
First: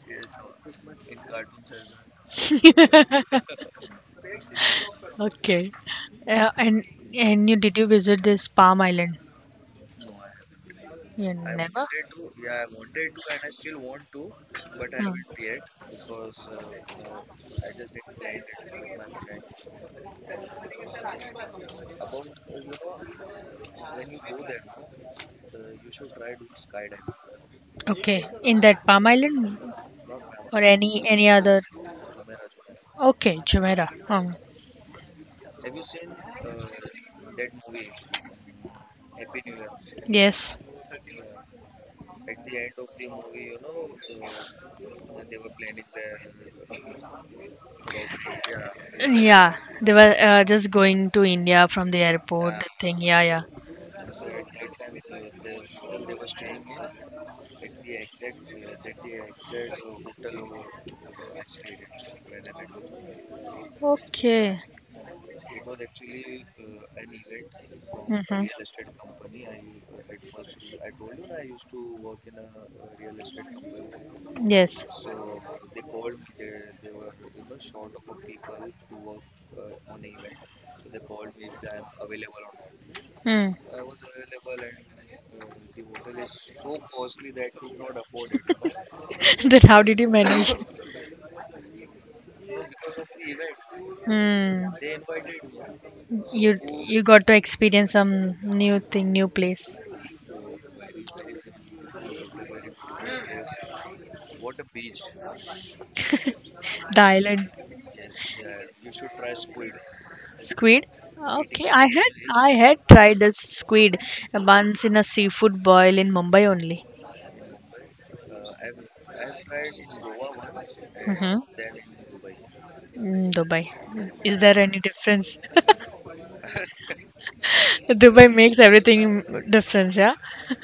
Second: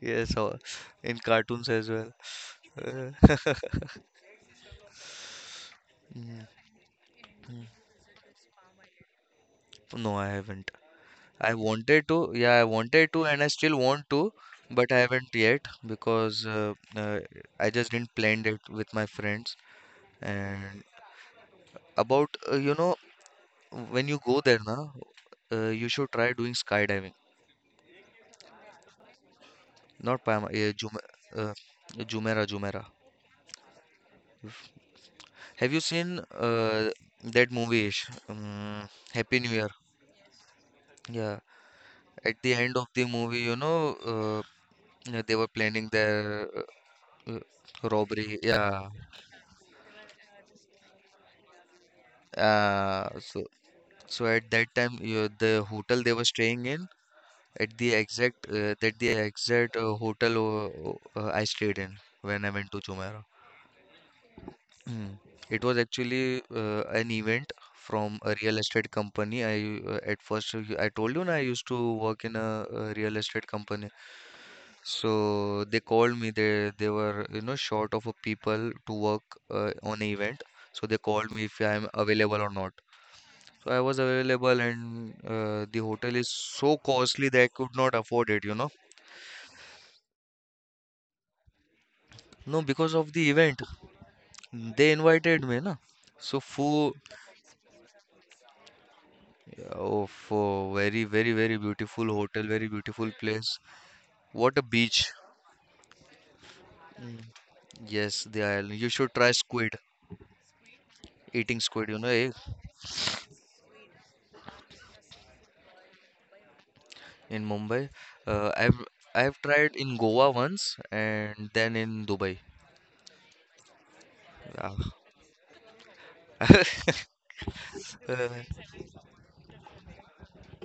[SPEAKER 2] Yes, or in cartoons as well. Uh,
[SPEAKER 1] <laughs> Okay.
[SPEAKER 2] mm,
[SPEAKER 1] Uh, and and you did you visit this Palm Island?
[SPEAKER 2] no, I haven't.
[SPEAKER 1] You
[SPEAKER 2] I
[SPEAKER 1] never.
[SPEAKER 2] wanted to. Yeah, I wanted to, and I still want to, but I haven't
[SPEAKER 1] Hmm.
[SPEAKER 2] yet because I just didn't plan it with my friends. And about when you go there, na, you should try doing skydiving.
[SPEAKER 1] Okay, in that Palm Island
[SPEAKER 2] Not Pama,
[SPEAKER 1] or
[SPEAKER 2] Jume,
[SPEAKER 1] any
[SPEAKER 2] uh,
[SPEAKER 1] other?
[SPEAKER 2] Jumeirah, Jumeirah.
[SPEAKER 1] Okay, Jumeirah.
[SPEAKER 2] Have you seen that movie, Ish? Happy New Year?
[SPEAKER 1] Yes.
[SPEAKER 2] Yeah. At the end of the movie, you know, yeah, they were planning their robbery. Yeah.
[SPEAKER 1] Yeah, they were just going to India from the airport thing.
[SPEAKER 2] Uh,
[SPEAKER 1] Yeah, yeah.
[SPEAKER 2] so, so at that time, you, the hotel they were staying in, at the exact, that the exact hotel I stayed in when I went to Jumeirah.
[SPEAKER 1] Okay.
[SPEAKER 2] Mm. It was actually an event from a
[SPEAKER 1] Mm-hmm.
[SPEAKER 2] real estate company. I At first I told you na I used to work in a, real estate company.
[SPEAKER 1] Yes.
[SPEAKER 2] So they called me. They were you know short of a people to work on an event. So they called me if I'm available or not.
[SPEAKER 1] Hmm.
[SPEAKER 2] So I was available, and the hotel is so costly that I could not afford it. You know,
[SPEAKER 1] <laughs> Then how did you manage? <laughs>
[SPEAKER 2] no because of the event
[SPEAKER 1] Hmm.
[SPEAKER 2] they invited me na. So
[SPEAKER 1] You
[SPEAKER 2] food.
[SPEAKER 1] you got to experience some new thing, new place.
[SPEAKER 2] Oh, for very, very, very beautiful hotel, very beautiful place. What a beach.
[SPEAKER 1] The
[SPEAKER 2] Mm.
[SPEAKER 1] island
[SPEAKER 2] Yes, the island. You should try squid,
[SPEAKER 1] squid.
[SPEAKER 2] eating
[SPEAKER 1] Okay, I
[SPEAKER 2] squid, you know,
[SPEAKER 1] had
[SPEAKER 2] eh,
[SPEAKER 1] I had tried the squid once in a seafood boil in Mumbai only.
[SPEAKER 2] in Mumbai. I've I've tried in Goa once and then in Dubai.
[SPEAKER 1] Mm-hmm. Dubai. Is there
[SPEAKER 2] Yeah.
[SPEAKER 1] any difference? <laughs>
[SPEAKER 2] <laughs> Uh,
[SPEAKER 1] Dubai makes everything difference, yeah?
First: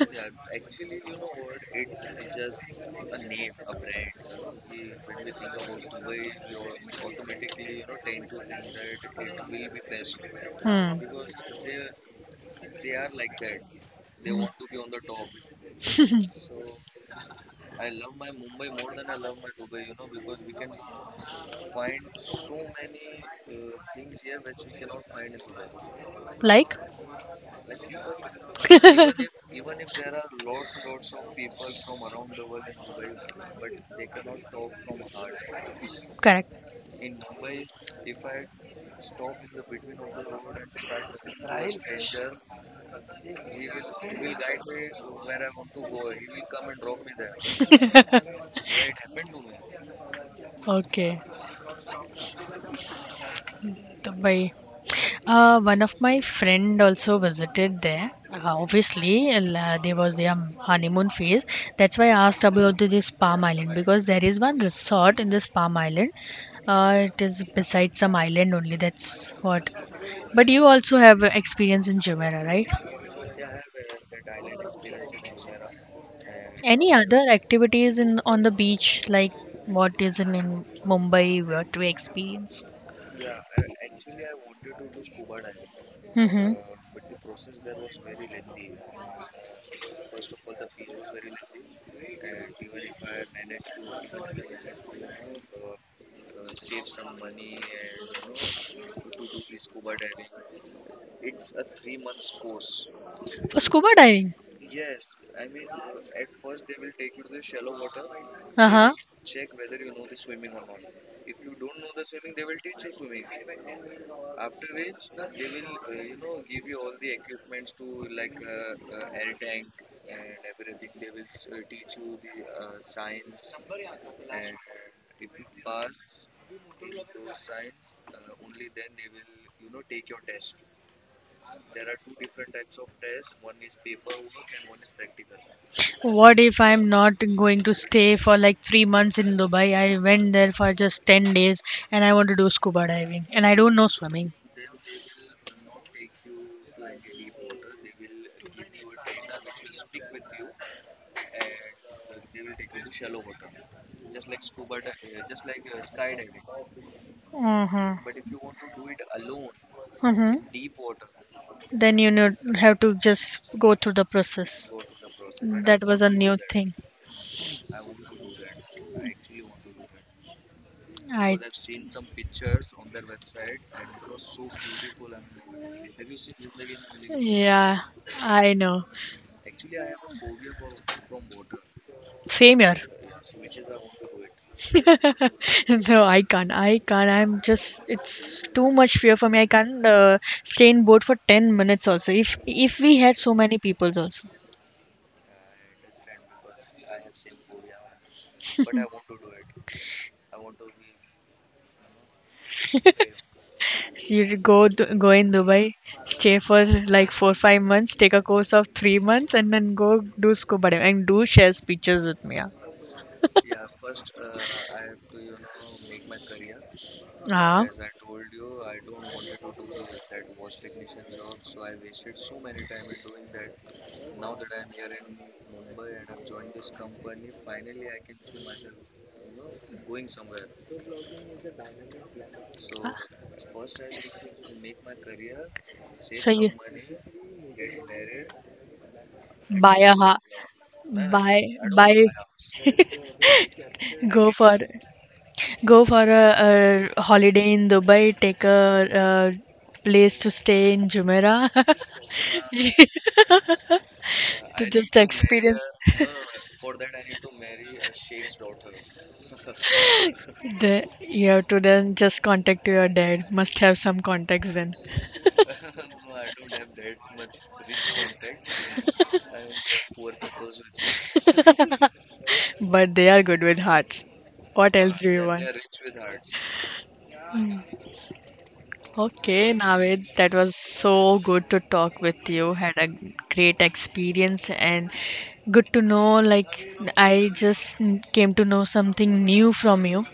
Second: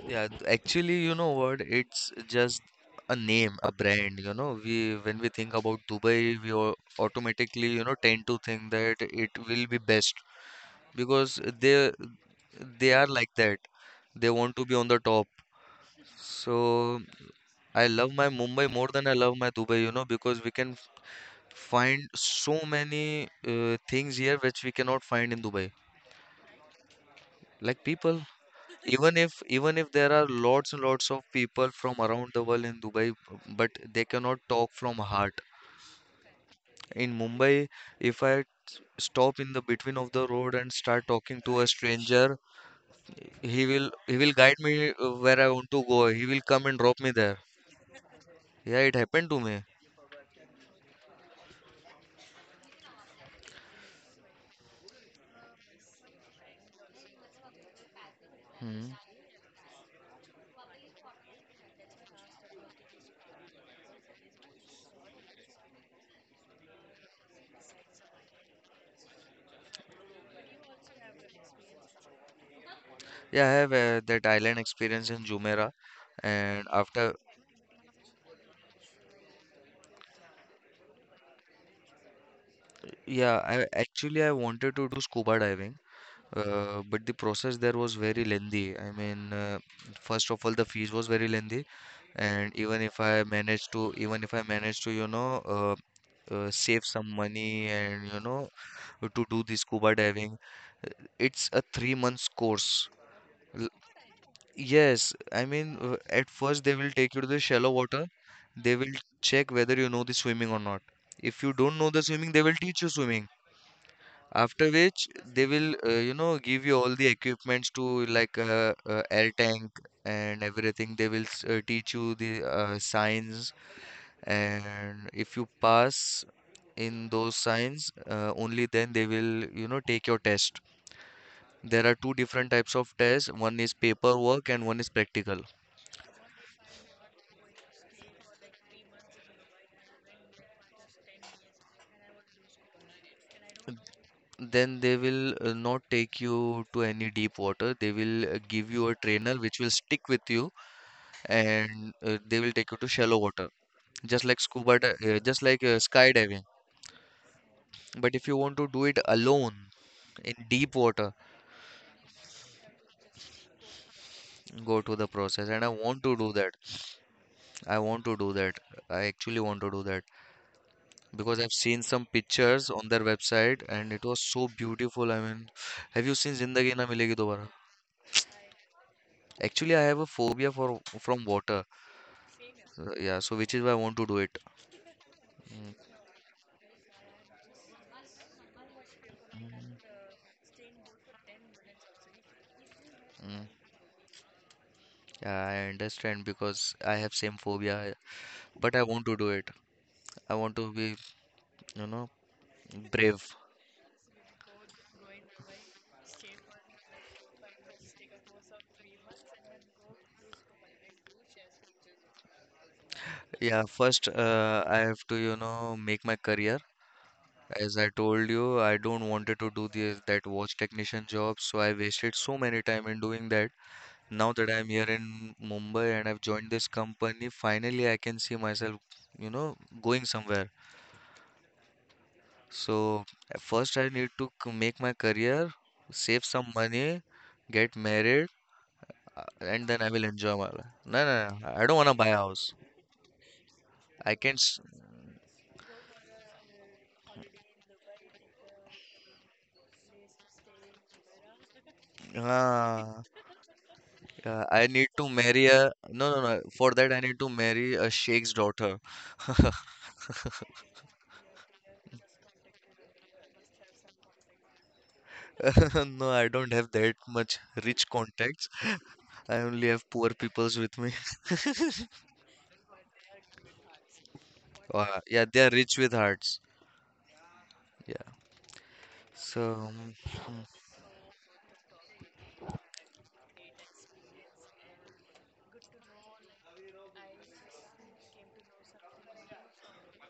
[SPEAKER 2] actually, you know what? It's just a name, a brand, you know. We when we think about Dubai, we au- automatically, you know, tend to think that it will be best
[SPEAKER 1] Hmm.
[SPEAKER 2] because they are like that. They want to be on the top. So I love my Mumbai more than I love my Dubai, you know, because we can f- find so many things here which we cannot find in Dubai.
[SPEAKER 1] Like?
[SPEAKER 2] Like people, even if there are lots and lots of people from around the world in Dubai, but
[SPEAKER 1] <laughs>
[SPEAKER 2] they cannot talk from heart.
[SPEAKER 1] Correct.
[SPEAKER 2] In Mumbai, if I stop in the between of the road and start talking to a stranger, he will guide me where I want to go. He will come and drop me there.
[SPEAKER 1] <laughs>
[SPEAKER 2] Yeah, it happened to me.
[SPEAKER 1] Okay. Dubai. One of my friend also visited there. Uh,
[SPEAKER 2] Hmm.
[SPEAKER 1] obviously, there was their honeymoon phase. That's why I asked about this Palm Island because there is one resort in this Palm Island. It is beside some island only. That's what. But you also have experience in Jumeirah, right?
[SPEAKER 2] Yeah, I have that island experience in Jumeirah, and
[SPEAKER 1] Any
[SPEAKER 2] after
[SPEAKER 1] other activities in on the beach like what is in Mumbai? What we experience?
[SPEAKER 2] yeah, I actually I wanted to do scuba diving,
[SPEAKER 1] Mm-hmm.
[SPEAKER 2] but the process there was very lengthy. First of all, the fees was very lengthy, and even if I managed to even if I managed to you know save some money and you know to do the scuba diving, it's a 3 months course.
[SPEAKER 1] For scuba diving.
[SPEAKER 2] Yes, I mean, at first they will take you to the shallow water.
[SPEAKER 1] Uh
[SPEAKER 2] They
[SPEAKER 1] huh.
[SPEAKER 2] will check whether you know the swimming or not. If you don't know the swimming, they will teach you swimming. After which, they will, you know, give you all the equipments to like air tank and everything. They will teach you the signs, and if you pass in those signs, only then they will, you know, take your test. There are two different types of tests. One is paperwork and one is practical.
[SPEAKER 1] What if I'm not going to stay for like 3 months in Dubai? I went there for just 10 days and I want to do scuba diving and I don't know swimming.
[SPEAKER 2] Then they will not take you to any deep water. They will give you a trainer which will stick with you and they will take you to shallow water, just like just like skydiving.
[SPEAKER 1] Mm-hmm.
[SPEAKER 2] But if you want to do it alone
[SPEAKER 1] Mm-hmm.
[SPEAKER 2] in deep water,
[SPEAKER 1] Then have to just go through the process.
[SPEAKER 2] go to the process. And I
[SPEAKER 1] That was
[SPEAKER 2] want
[SPEAKER 1] a
[SPEAKER 2] to
[SPEAKER 1] new
[SPEAKER 2] do that.
[SPEAKER 1] thing.
[SPEAKER 2] I want to do that. I actually want to do that
[SPEAKER 1] I
[SPEAKER 2] because I've seen some pictures on their website and it was so beautiful. I mean, have you seen Zindagi Na Milegi Dobara?
[SPEAKER 1] yeah, I know.
[SPEAKER 2] Actually, I have a phobia for from water.
[SPEAKER 1] Same here.
[SPEAKER 2] So, yeah, so which is why I want to do it. Mm,
[SPEAKER 1] <laughs> No, I can't. I can't. I'm just It's too much fear for me. I can't stay in boat for 10 minutes also. If we had so
[SPEAKER 2] mm.
[SPEAKER 1] many peoples, also.
[SPEAKER 2] Yeah, I understand because I have same phobia, but I want to do it. I want to be, you know, brave.
[SPEAKER 1] So you go go in Dubai, stay for like 4 5 months, take a course of 3 months and then go do scuba diving and do share pictures with me. Yeah.
[SPEAKER 2] Yeah, first, I have to, you know, make my career.
[SPEAKER 1] Ah.
[SPEAKER 2] As I told you, I don't wanted to do this that watch technician job, so I wasted so many time in doing that. Now that I'm here in Mumbai and I've joined this company, finally I can see myself, you know, going somewhere. So first I need to c- make my career, save
[SPEAKER 1] So you
[SPEAKER 2] some money, get married, and
[SPEAKER 1] buy
[SPEAKER 2] then I
[SPEAKER 1] a
[SPEAKER 2] will
[SPEAKER 1] ha
[SPEAKER 2] enjoy my life. No, no,
[SPEAKER 1] buy
[SPEAKER 2] no. No, I don't want
[SPEAKER 1] buy
[SPEAKER 2] to buy a house. I
[SPEAKER 1] go
[SPEAKER 2] can,
[SPEAKER 1] for
[SPEAKER 2] s-
[SPEAKER 1] go for a holiday in Dubai, take a place to stay in Jumeirah <laughs> to
[SPEAKER 2] uh, I need
[SPEAKER 1] just
[SPEAKER 2] to marry
[SPEAKER 1] experience.
[SPEAKER 2] a,
[SPEAKER 1] <laughs>
[SPEAKER 2] no, no, no. For that I need to marry a sheikh's daughter. <laughs>
[SPEAKER 1] You have to then just contact your dad. Must have some contacts then.
[SPEAKER 2] No, I don't have that much rich contacts. I only have poor peoples with me. <laughs>
[SPEAKER 1] But they are good with hearts. What else do you
[SPEAKER 2] Yeah,
[SPEAKER 1] want?
[SPEAKER 2] they are rich with hearts. Yeah. So,
[SPEAKER 1] Okay,
[SPEAKER 2] mm,
[SPEAKER 1] Navid, that
[SPEAKER 2] mm.
[SPEAKER 1] was so good to talk with you. Had a great experience and good to know. Like, I just came to know something new from you.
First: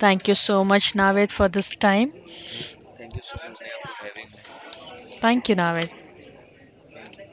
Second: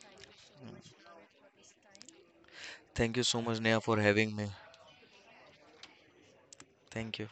[SPEAKER 1] Thank you so much, Navid, for this time.
[SPEAKER 2] Thank you so much, Neha, for having me.
[SPEAKER 1] Thank you, Navid.
[SPEAKER 2] Thank you.